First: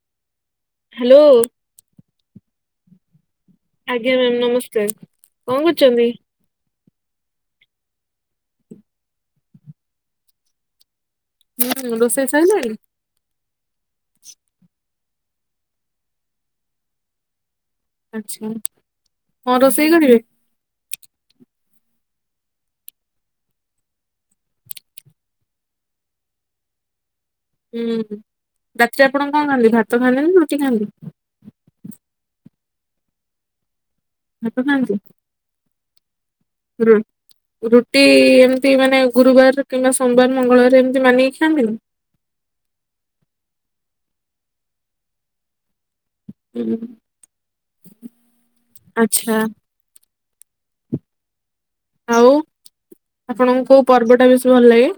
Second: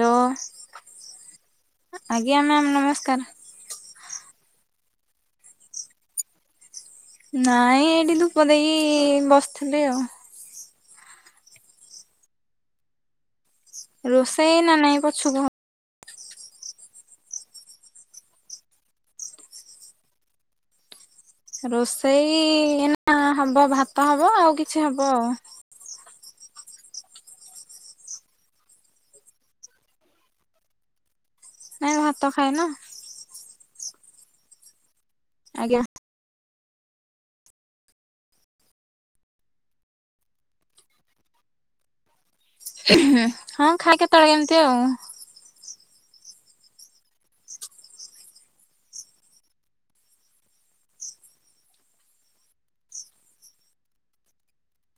Hello. Hello. ଆଜ୍ଞା ma'am ନମସ୍କାର୍। ଆଜ୍ଞା ମ୍ୟାମ୍ ନମସ୍କାର୍। କଣ କରୁଛନ୍ତି? ନାଇଁ ଏଇଠି ଧୂପ ଦେଇକି ବସିଥିଲି ଆଉ। ହୁଁ ରୋଷେଇ ସଇଲାଣି? ରୋଷେଇ ନା ନାଇଁ ପଛୁ କୁ ହ ଆଛା। କଣ ରୋଷେଇ କରିବେ? ରୋଷେଇ ଏନା ହବ ଭାତ ହବ ଆଉ କିଛି ହବ ଆଉ। ହୁଁ ରାତିରେ ଆପଣ କଣ ଖାଆନ୍ତି ଭାତ ଖାଆନ୍ତି ନା ରୁଟି ଖାଆନ୍ତି? ନାଇଁ ଭାତ ଖାଏ ନା। ଭାତ ଖାଆନ୍ତି? ଆଜ୍ଞା। ରୁ। ରୁଟି ଏମିତି ମାନେ ଗୁରୁବାର କିମ୍ବା ସୋମବାର, ମଙ୍ଗଳବାର ଏମିତି ମାନିକି ଖାଆନ୍ତିନି। ହଁ ଖାଏ କେତେବେଳେ କେମିତି ଆଉ। ହୁ ଆଚ୍ଛା। ଆଉ ଆପଣଙ୍କୁ କୋଉ ପର୍ବ ଟା ବେଶୀ ଭଲ ଲାଗେ?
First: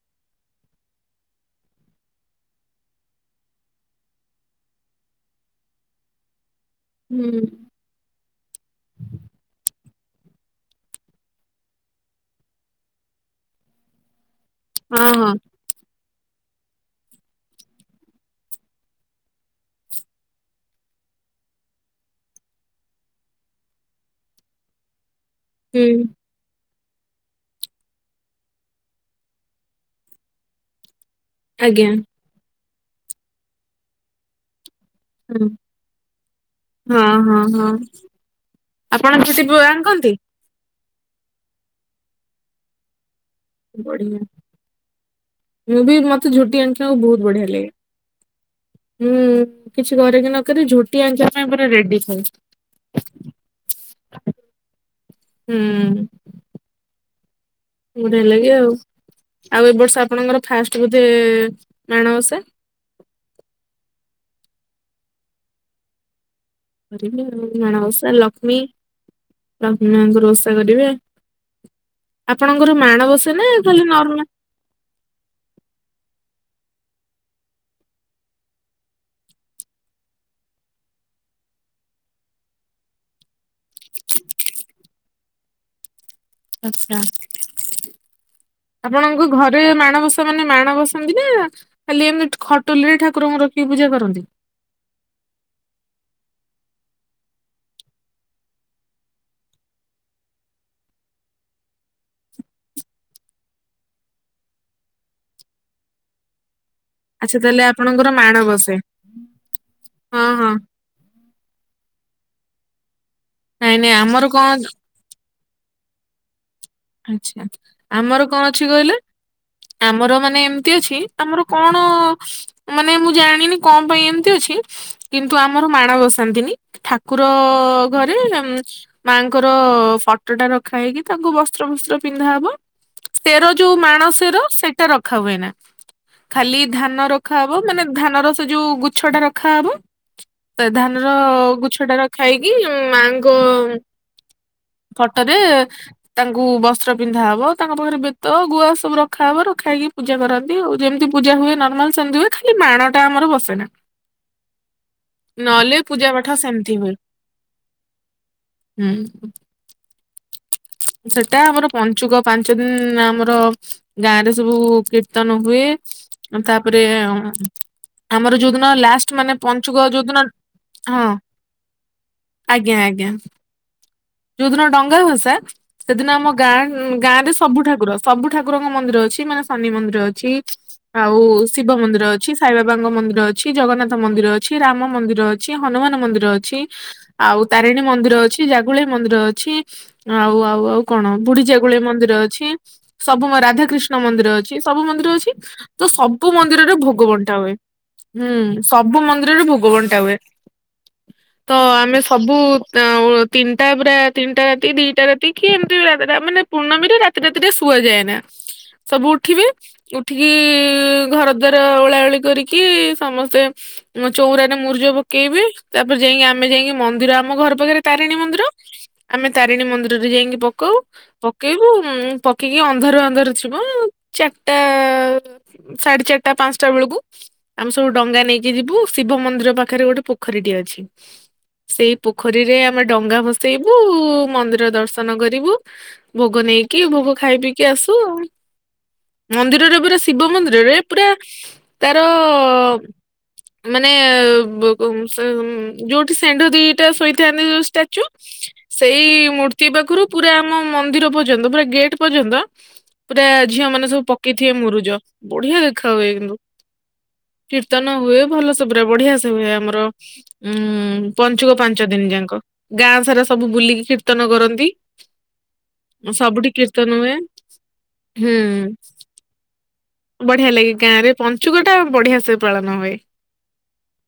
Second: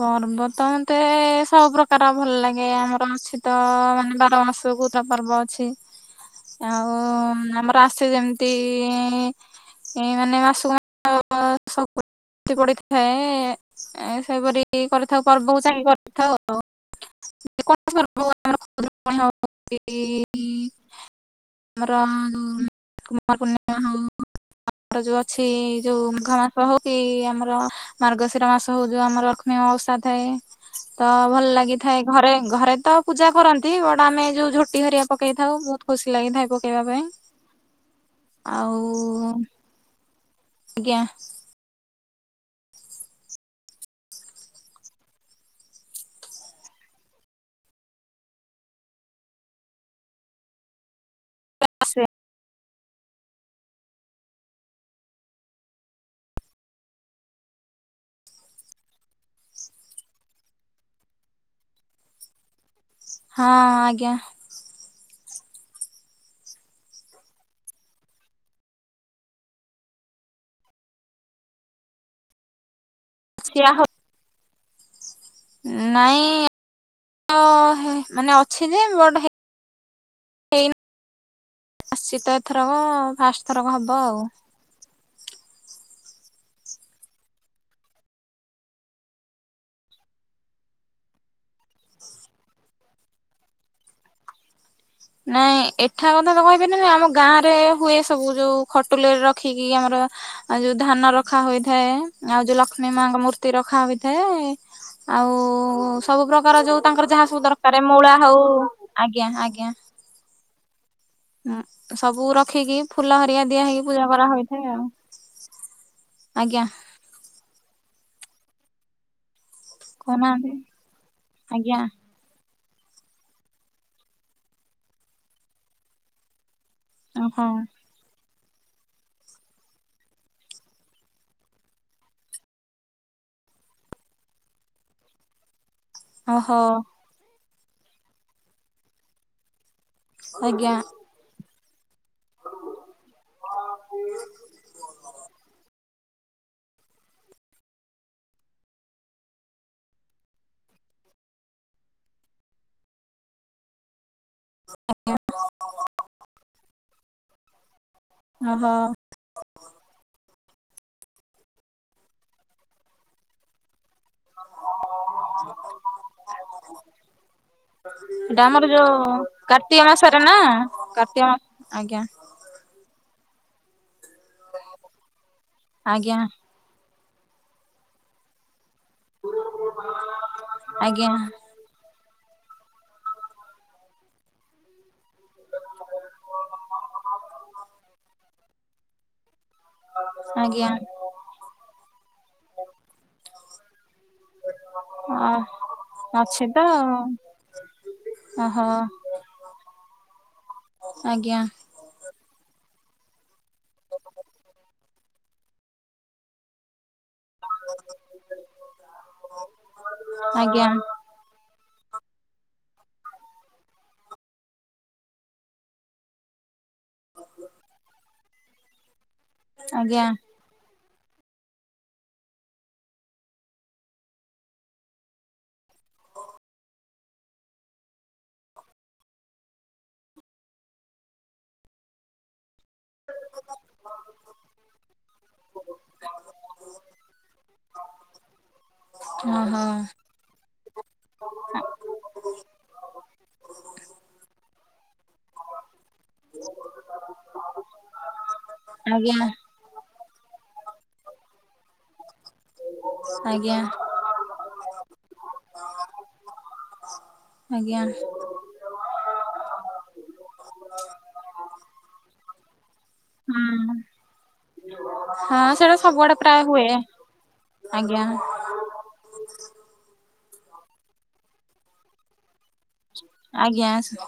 ପର୍ବ ତ ମତେ ସବୁ ପ୍ରକାର ଭଲ ଲାଗେ। ଆମର ଅଛି ତ ମାନେ ବାର ମାସକୁ ଟ ପର୍ବ ଅଛି। ଆଉ ହୁଁ ଆମର ଆସେ ଯେମିତି ଏଇ ମାନେ ମାସୁୁ [unintelligible] ଖ ପଡ଼ିଥାଏ ସେହିପରି ହଁ କରିଥାଉ ହଁ ପର୍ବକୁ ଚାହି କରିଥାଉ ଆଉ। ସ [unintelligible] ଆମର କୁମାର ପୂର୍ଣ୍ଣିମା ହଉ ଆମର ଯୋଉ ଅଛି ହୁଁ ଯୋଉ ମୁଘ ମାସ ହଉ କି ଆମର ମାର୍ଗଶିର ମାସ ହୋଉ ଯୋଉ ଆମର ମ ଓଷା ଥାଏ। ତ ଭଲ ଆଜ୍ଞା ଲାଗିଥାଏ ଘରେ, ଘରେ ତ ପୂଜା କରନ୍ତି। ବଟ୍ ଆମେ ଯୋଉ ଝୋଟିି ହରିଆ ହୁଁ। ପକେଇଥାଉ ବୋହୁତ୍ ଖୁସି ଲାଗିଥାଏ ପକେଇବା ପାଇଁ। ହଁ ହଁ ହଁ ଆପଣ ଆଉ, ଝୋଟି ଆଙ୍କନ୍ତି? ଆଜ୍ଞା। ବଢି ମୁଁ ବି ମତେ ଝୋଟି ଆଙ୍କିବାକୁ ବୋହୁତ୍ ବଢିଆ ଲାଗେ। ହୁଁ କିଛି କରେ କି ନ କରେ ଝୋଟି ଆଙ୍କିବା ପାଇଁ ପୁରା ରେଡି ହଁ ଥାଏ। ହୁଁ। ବଢ଼ିଆ ଲାଗେ ଆଉ। ଆଉ ଏ ବର୍ଷ ଆପଣଙ୍କର ଫାଷ୍ଟ ବୋଧେ ମାଣବସା? ହଁ ହଁ, ଆଜ୍ଞା। କରିବେ ମାଣ ଓଷା ଲକ୍ଷ୍ମୀ, ଲକ୍ଷ୍ମୀ ମାଙ୍କର ଓଷା କରିବେ। ଆପଣଙ୍କର ମାଣବସା ନା ଅଛି ଆହୁ ଖାଲି ନର୍ମାଲ। ନାଇଁ। ଓ ମାନେ ଅଛି ଯେ ମୋଟ ହେ। ଇ ଆସିଛି ତ ଏଥରକ ଫାଷ୍ଟ ଥରକ ହବ ଆଉ। ଆଚ୍ଛା। ଆପଣଙ୍କ ଘରେ ମାଣବସା ମାନେ ମାଣବସନ୍ତି ନା। ଖାଲି ଏମିତି ଖଟୁଲି ରେ ଠାକୁରଙ୍କୁ ରଖିକି ପୂଜା କରନ୍ତି। ନାଇଁ ଏଠା କଥା ତ କହିପାରିନେ ନା ଆମ ଗାଁ ରେ ହୁଏ ସବୁ ଯୋଉ ଖଟୁଲରେ ରଖିକି ଆମର। ଆଉ ଯୋଉଁ ଧାନ ରଖା ହୋଇଥାଏ ଆଉ ଯୋଉ ଲକ୍ଷ୍ମୀ ମାଙ୍କ ମୂର୍ତ୍ତି ରଖା ହୋଇଥାଏ। ଆଉ ସବୁ ପ୍ରକାର ଯୋଉଁ ତାଙ୍କର ଯାହା ଆଚ୍ଛା ସବୁ ତାହେଲେ ଦରକାର ଆପଣଙ୍କର ମୂଳା ମାଣ ହଉ ବସେ ଆଜ୍ଞା ଆଜ୍ଞା। ହଁ ହଁ। ହଁ ସବୁ ରଖିକି ଫୁଲ ହରିଆ ଦିଆ ନାଇଁ ହେଇକି ନାଇଁ ପୂଜା ଆମର କଣ କରାହୋଈଥାଏ ଆଉ। ଆଜ୍ଞା। ଆଚ୍ଛା ଆମର କଣ ଅଛି କହିଲେ। ଆମର ମାନେ କହୁନାହାନ୍ତି ଏମିତି ଅଛି ଆମର କଣ। ଆଜ୍ଞା ମାନେ ମୁଁ ଜାଣିନି କଣ ପାଇଁ ଏମତି ଅଛି କିନ୍ତୁ ଆମର ମାଣ ବସାନ୍ତିନି। ଠାକୁର ଓହୋ ଘରେ ମାଙ୍କର ଫଟୋ ଟା ରଖା ହେଇକି ତାଙ୍କୁ ବସି। ବସ୍ତ୍ର ବସ୍ତ୍ର ପିନ୍ଧା ହବ ସେର ଯୋଉଁ ମାଣସେର ସେଇଟା ରଖା ହୁଏ ନା। ଖାଲି ଓହୋ ଧାନ ରଖାହବ ମାନେ ଧାନର ସେ ଯୋଉଁ ଗୁଚ୍ଛ ଟା ରଖାହବ। ତ ଆଜ୍ଞା ଧାନର ଗୁଛ ଟା ର। ଖାଇକି ମାଙ୍କ ଫୋଟରେ। ତାଙ୍କୁ ବସ୍ତ୍ର ପିନ୍ଧା ହବ ତାଙ୍କ ପାଖରେ ବେତ ଗୁଆ ସବୁ ରଖାହବ ରଖା ହେଇକି ପୂଜା କରାଯିବ। ଆଉ ଯେମିତି ପୂଜା ହୁଏ ନର୍ମାଲ ସେମିତି ହୁଏ ଖାଲି ମାଣ ଟା ଆମର ବସେ ନାହି [unintelligible] ନହେଲେ ପୂଜା ପାଠ ସେମିତି ହୁ ଓହୋ। ହୁଁ। ସେଟା ଆମର ପଞ୍ଚୁକ ପାଞ୍ଚ ଦିନ ଆମର। ଗାଁ ରେ ସବୁ କୀର୍ତ୍ତନ ହୁଏ ତାପରେ। ଆମର ଏଟା ଯୋଉଁଦିନ ଯୋଉ ଲାଷ୍ଟ ମାନେ କାର୍ତ୍ତିକ ପଞ୍ଚୁକ ମାସରେ ଯୋଉଦିନ ନା ହଁ। କାର୍ତ୍ତିକ ମାସ ଆଜ୍ଞା ଆଜ୍ଞା ଆଜ୍ଞା ଯୋଉଦିନ ଡଙ୍ଗା ଭସା। ସେଦିନ ଆଜ୍ଞା ଆମ ଗାଁ ଗାଁ ରେ ସବୁ ଠାକୁର ସବୁ ଠାକୁରଙ୍କ ମନ୍ଦିର ଅଛି। ଅଛି ମାନେ ଶନି ମନ୍ଦିର ଅଛି ଆଉ। ଆଜ୍ଞା। ଶିବ ମନ୍ଦିର ଅଛି ସାଇବାବାଙ୍କ ମନ୍ଦିର ଅଛି ଜଗନ୍ନାଥ ମନ୍ଦିର ଅଛି ରାମ ମନ୍ଦିର ଅଛି। ଅଛି ହନୁମାନ ମନ୍ଦିର ଅଛି ଆଉ ତାରିଣୀ ମନ୍ଦିର ଅଛି ଜାଗୁଳିେଇ ମନ୍ଦିର ଅଛି। ଆଉ ଆଉ ଆଜ୍ଞା ଆଉ କଣ ବୁଢିଜାଗୁଳି ମନ୍ଦିର ଅଛି ସବୁ ମ ରାଧାକୃଷ୍ଣ। କଷ୍ଣ ମନ୍ଦିର ଅଛି ସବୁ ମନ୍ଦିର ଅ ଅଛି ତ ସବୁ ଅଛି ତ ମନ୍ଦିରରେ ଭୋଗ ବଣ୍ଟା ହୁଏ। ହୁଁ ଓହୋ ସବୁ ମନ୍ଦିରରେ ଭୋଗବଟା ହୁଏ ଆଜ୍ଞା ତ ଆମେ। ସବୁ ତିନିଟା ପୁରା ତିନିଟା ରାତି ଦିଟା ରାତି। କି ଏମିତି ବି ରା ମାନେ ପୂର୍ଣ୍ମରେ। ପୂର୍ଣ୍ଣିମ ଟାତିଟେ ଶୁଆଯାଏନା ସବୁ ଉଠିବେ ଉଠିକି ଆଜ୍ଞା ଘର। ଘର ଓଳାଓଳି କରିକି ସମସ୍ତେ। ମଁ ଚଉରାରେ ମୁର୍ଜ ପକେଇବି ତାପରେ ଯାଇକି ଆମେ ଯାଇକି ମନ୍ଦିର ଆମ ଘର ପାଖରେ ତାରିଣୀ ମନ୍ଦିର। ଆମେ ତାରିଣୀ ଆଜ୍ଞା ମନ୍ଦିରରେ ଯାଇକି ପକାଉ। ପକେଇବୁ ପକେଇକି ଅନ୍ଧାର ଅନ୍ଧାର ଯିବ ଚାରିଟା। ସାଢେ ଚାରିଟା ପାଞ୍ଚଟା ବେଳକୁ। ଆମେ ସବୁ ଡଙ୍ଗା ନେଇକି ଯିବୁ ଶିବ ମନ୍ଦିର ପାଖରେ ଗୋଟେ ପୋଖରୀଟି ଅଛି। ସେଇ ପୋଖରୀରେ ଆମେ ଡଙ୍ଗା ଭସେଇବୁ ମନ୍ଦିର ଦର୍ଶ ନ କରିବୁ ଭୋଗ ନେଇକି ଭୋଗ ଖାଇ ପିଇକି ଆସୁ ଆଉ ଓହୋ ମନ୍ଦିରରେ ପୁରା ଶିବ ମନ୍ଦିରରେ ପୁରା ତାର ମାନେ ବୋ ବୋ ସୋମ ଯୋଉ ସେଣ୍ଢ ଦିଟା ଶୋଇଥାନ୍ତି ଯୋଉ ଷ୍ଟାଚୁ ସେଇ ଆଜ୍ଞା ମୂର୍ତ୍ତ ତି ପାଖରୁ ପୁରା ଆମ ମନ୍ଦିର ପର୍ଯ୍ୟନ୍ତ ପୁରା ଗେଟ୍ ପର୍ଯ୍ୟନ୍ତ ପୁରା ଆଜ୍ଞା ଝିଅ ମାନେ ସବୁ ପ କି ଥିବେ ମୁରୁଜ ବଢିଆ ଦେଖା ହୁଏ କିନ୍ତୁ ଆଜ୍ଞା କୀର୍ତ୍ତନ ହୁଏ ଭଲ ପୁରା ବଢିଆ ସେ ହୁଏ ଆମର ଉ ପଞ୍ଚୁକ ପାଞ୍ଚ ଦିନ ଯାକଁ। ଗାଁ ସାରା ହୁଁ ସବୁ ବୁଲିକି କୀର୍ତ୍ତନ କରନ୍ତି। ହଁ ସେଇଟା ସବୁଆଡେ ପ୍ରାୟ ସବୁଠି କୀର୍ତ୍ତନ ହୁଏ ଆଜ୍ଞା ହୁଁ। [unintelligible] ବଢିଆ ଲାଗେ ଗାଁ ରେ ପଞ୍ଚୁକ ଟା ବଢିଆ ସେ ପାଳନ ହୁଏ। ଆଜ୍ଞା ସ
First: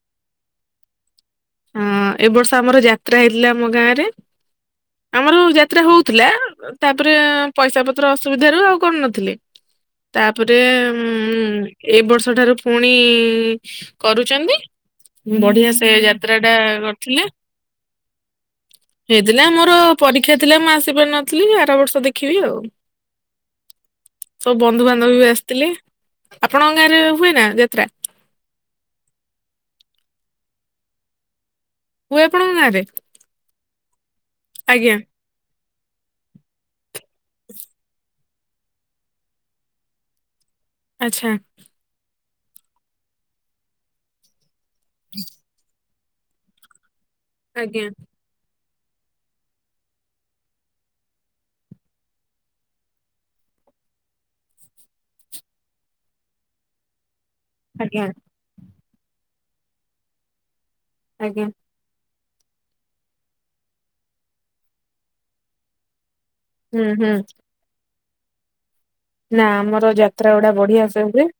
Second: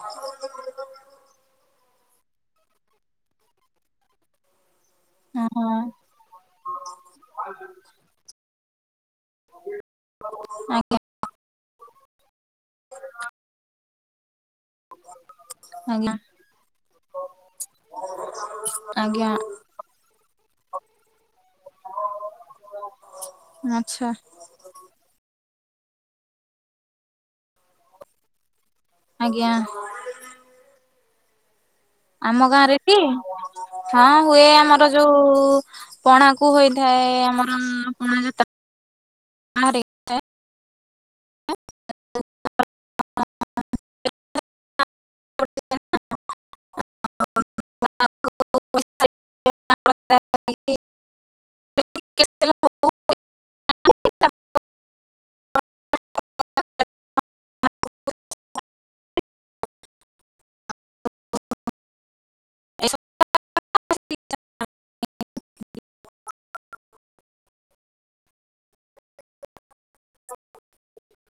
ହଁ ଏ ବର୍ଷ ଆମର ଯାତ୍ରା ହେଇଥିଲା ଆମ ଗାଁ ରେ। ଆମର ଓହୋ ଯାତ୍ରା ହଉଥିଲା ତାପରେ ପଇସା ପତ୍ର ଅସୁବିଧାରୁ ଆଉ କରୁନ ଥିଲେ ତାପରେ ଆଜ୍ଞା ଉଁ ଏଇ ବର୍ଷ ଠାରୁ ପୁଣି କରୁଛନ୍ତି ବଢିଆ ସେ ଆଜ୍ଞା ଯାତ୍ରା ଟା କରିଥିଲେ। ଆଜ୍ଞା ହେଇଥିଲା ମୋର ପରୀକ୍ଷା ଥିଲା ମୁଁ ଆସିପାରିନଥିଲି ଆର ବର୍ଷ ଦେଖିବି ଆଉ। ଆଛା। ସବୁ ବନ୍ଧୁବାନ୍ଧବ ବି ଆସିଥିଲେ ଆପଣଙ୍କ ଗାଁରେ ହୁଏ ନା ଯାତ୍ରା। ଆଜ୍ଞା ହୁ ହୁଏ ଆମ ଆପଣଙ୍କ ଗାଁରେ କି ହଁ ହୁଏ ଆମର ଆଜ୍ଞା ଯୋଉ ପଣା କୁ ହୋଇଥାଏ ଆମର ପଣା ଯାତ ଆରେ। ଆଚ୍ଛା। [unintelligible] ଆଜ୍ଞା। [unintelligible] [unintelligible] ଆଜ୍ଞା। ଆଜ୍ଞା। ହୁଁ ହୁଁ। ନା ଆମର ଯାତ୍ରା ଗୁଡା ବଢିଆ ସେ ହୁଏ।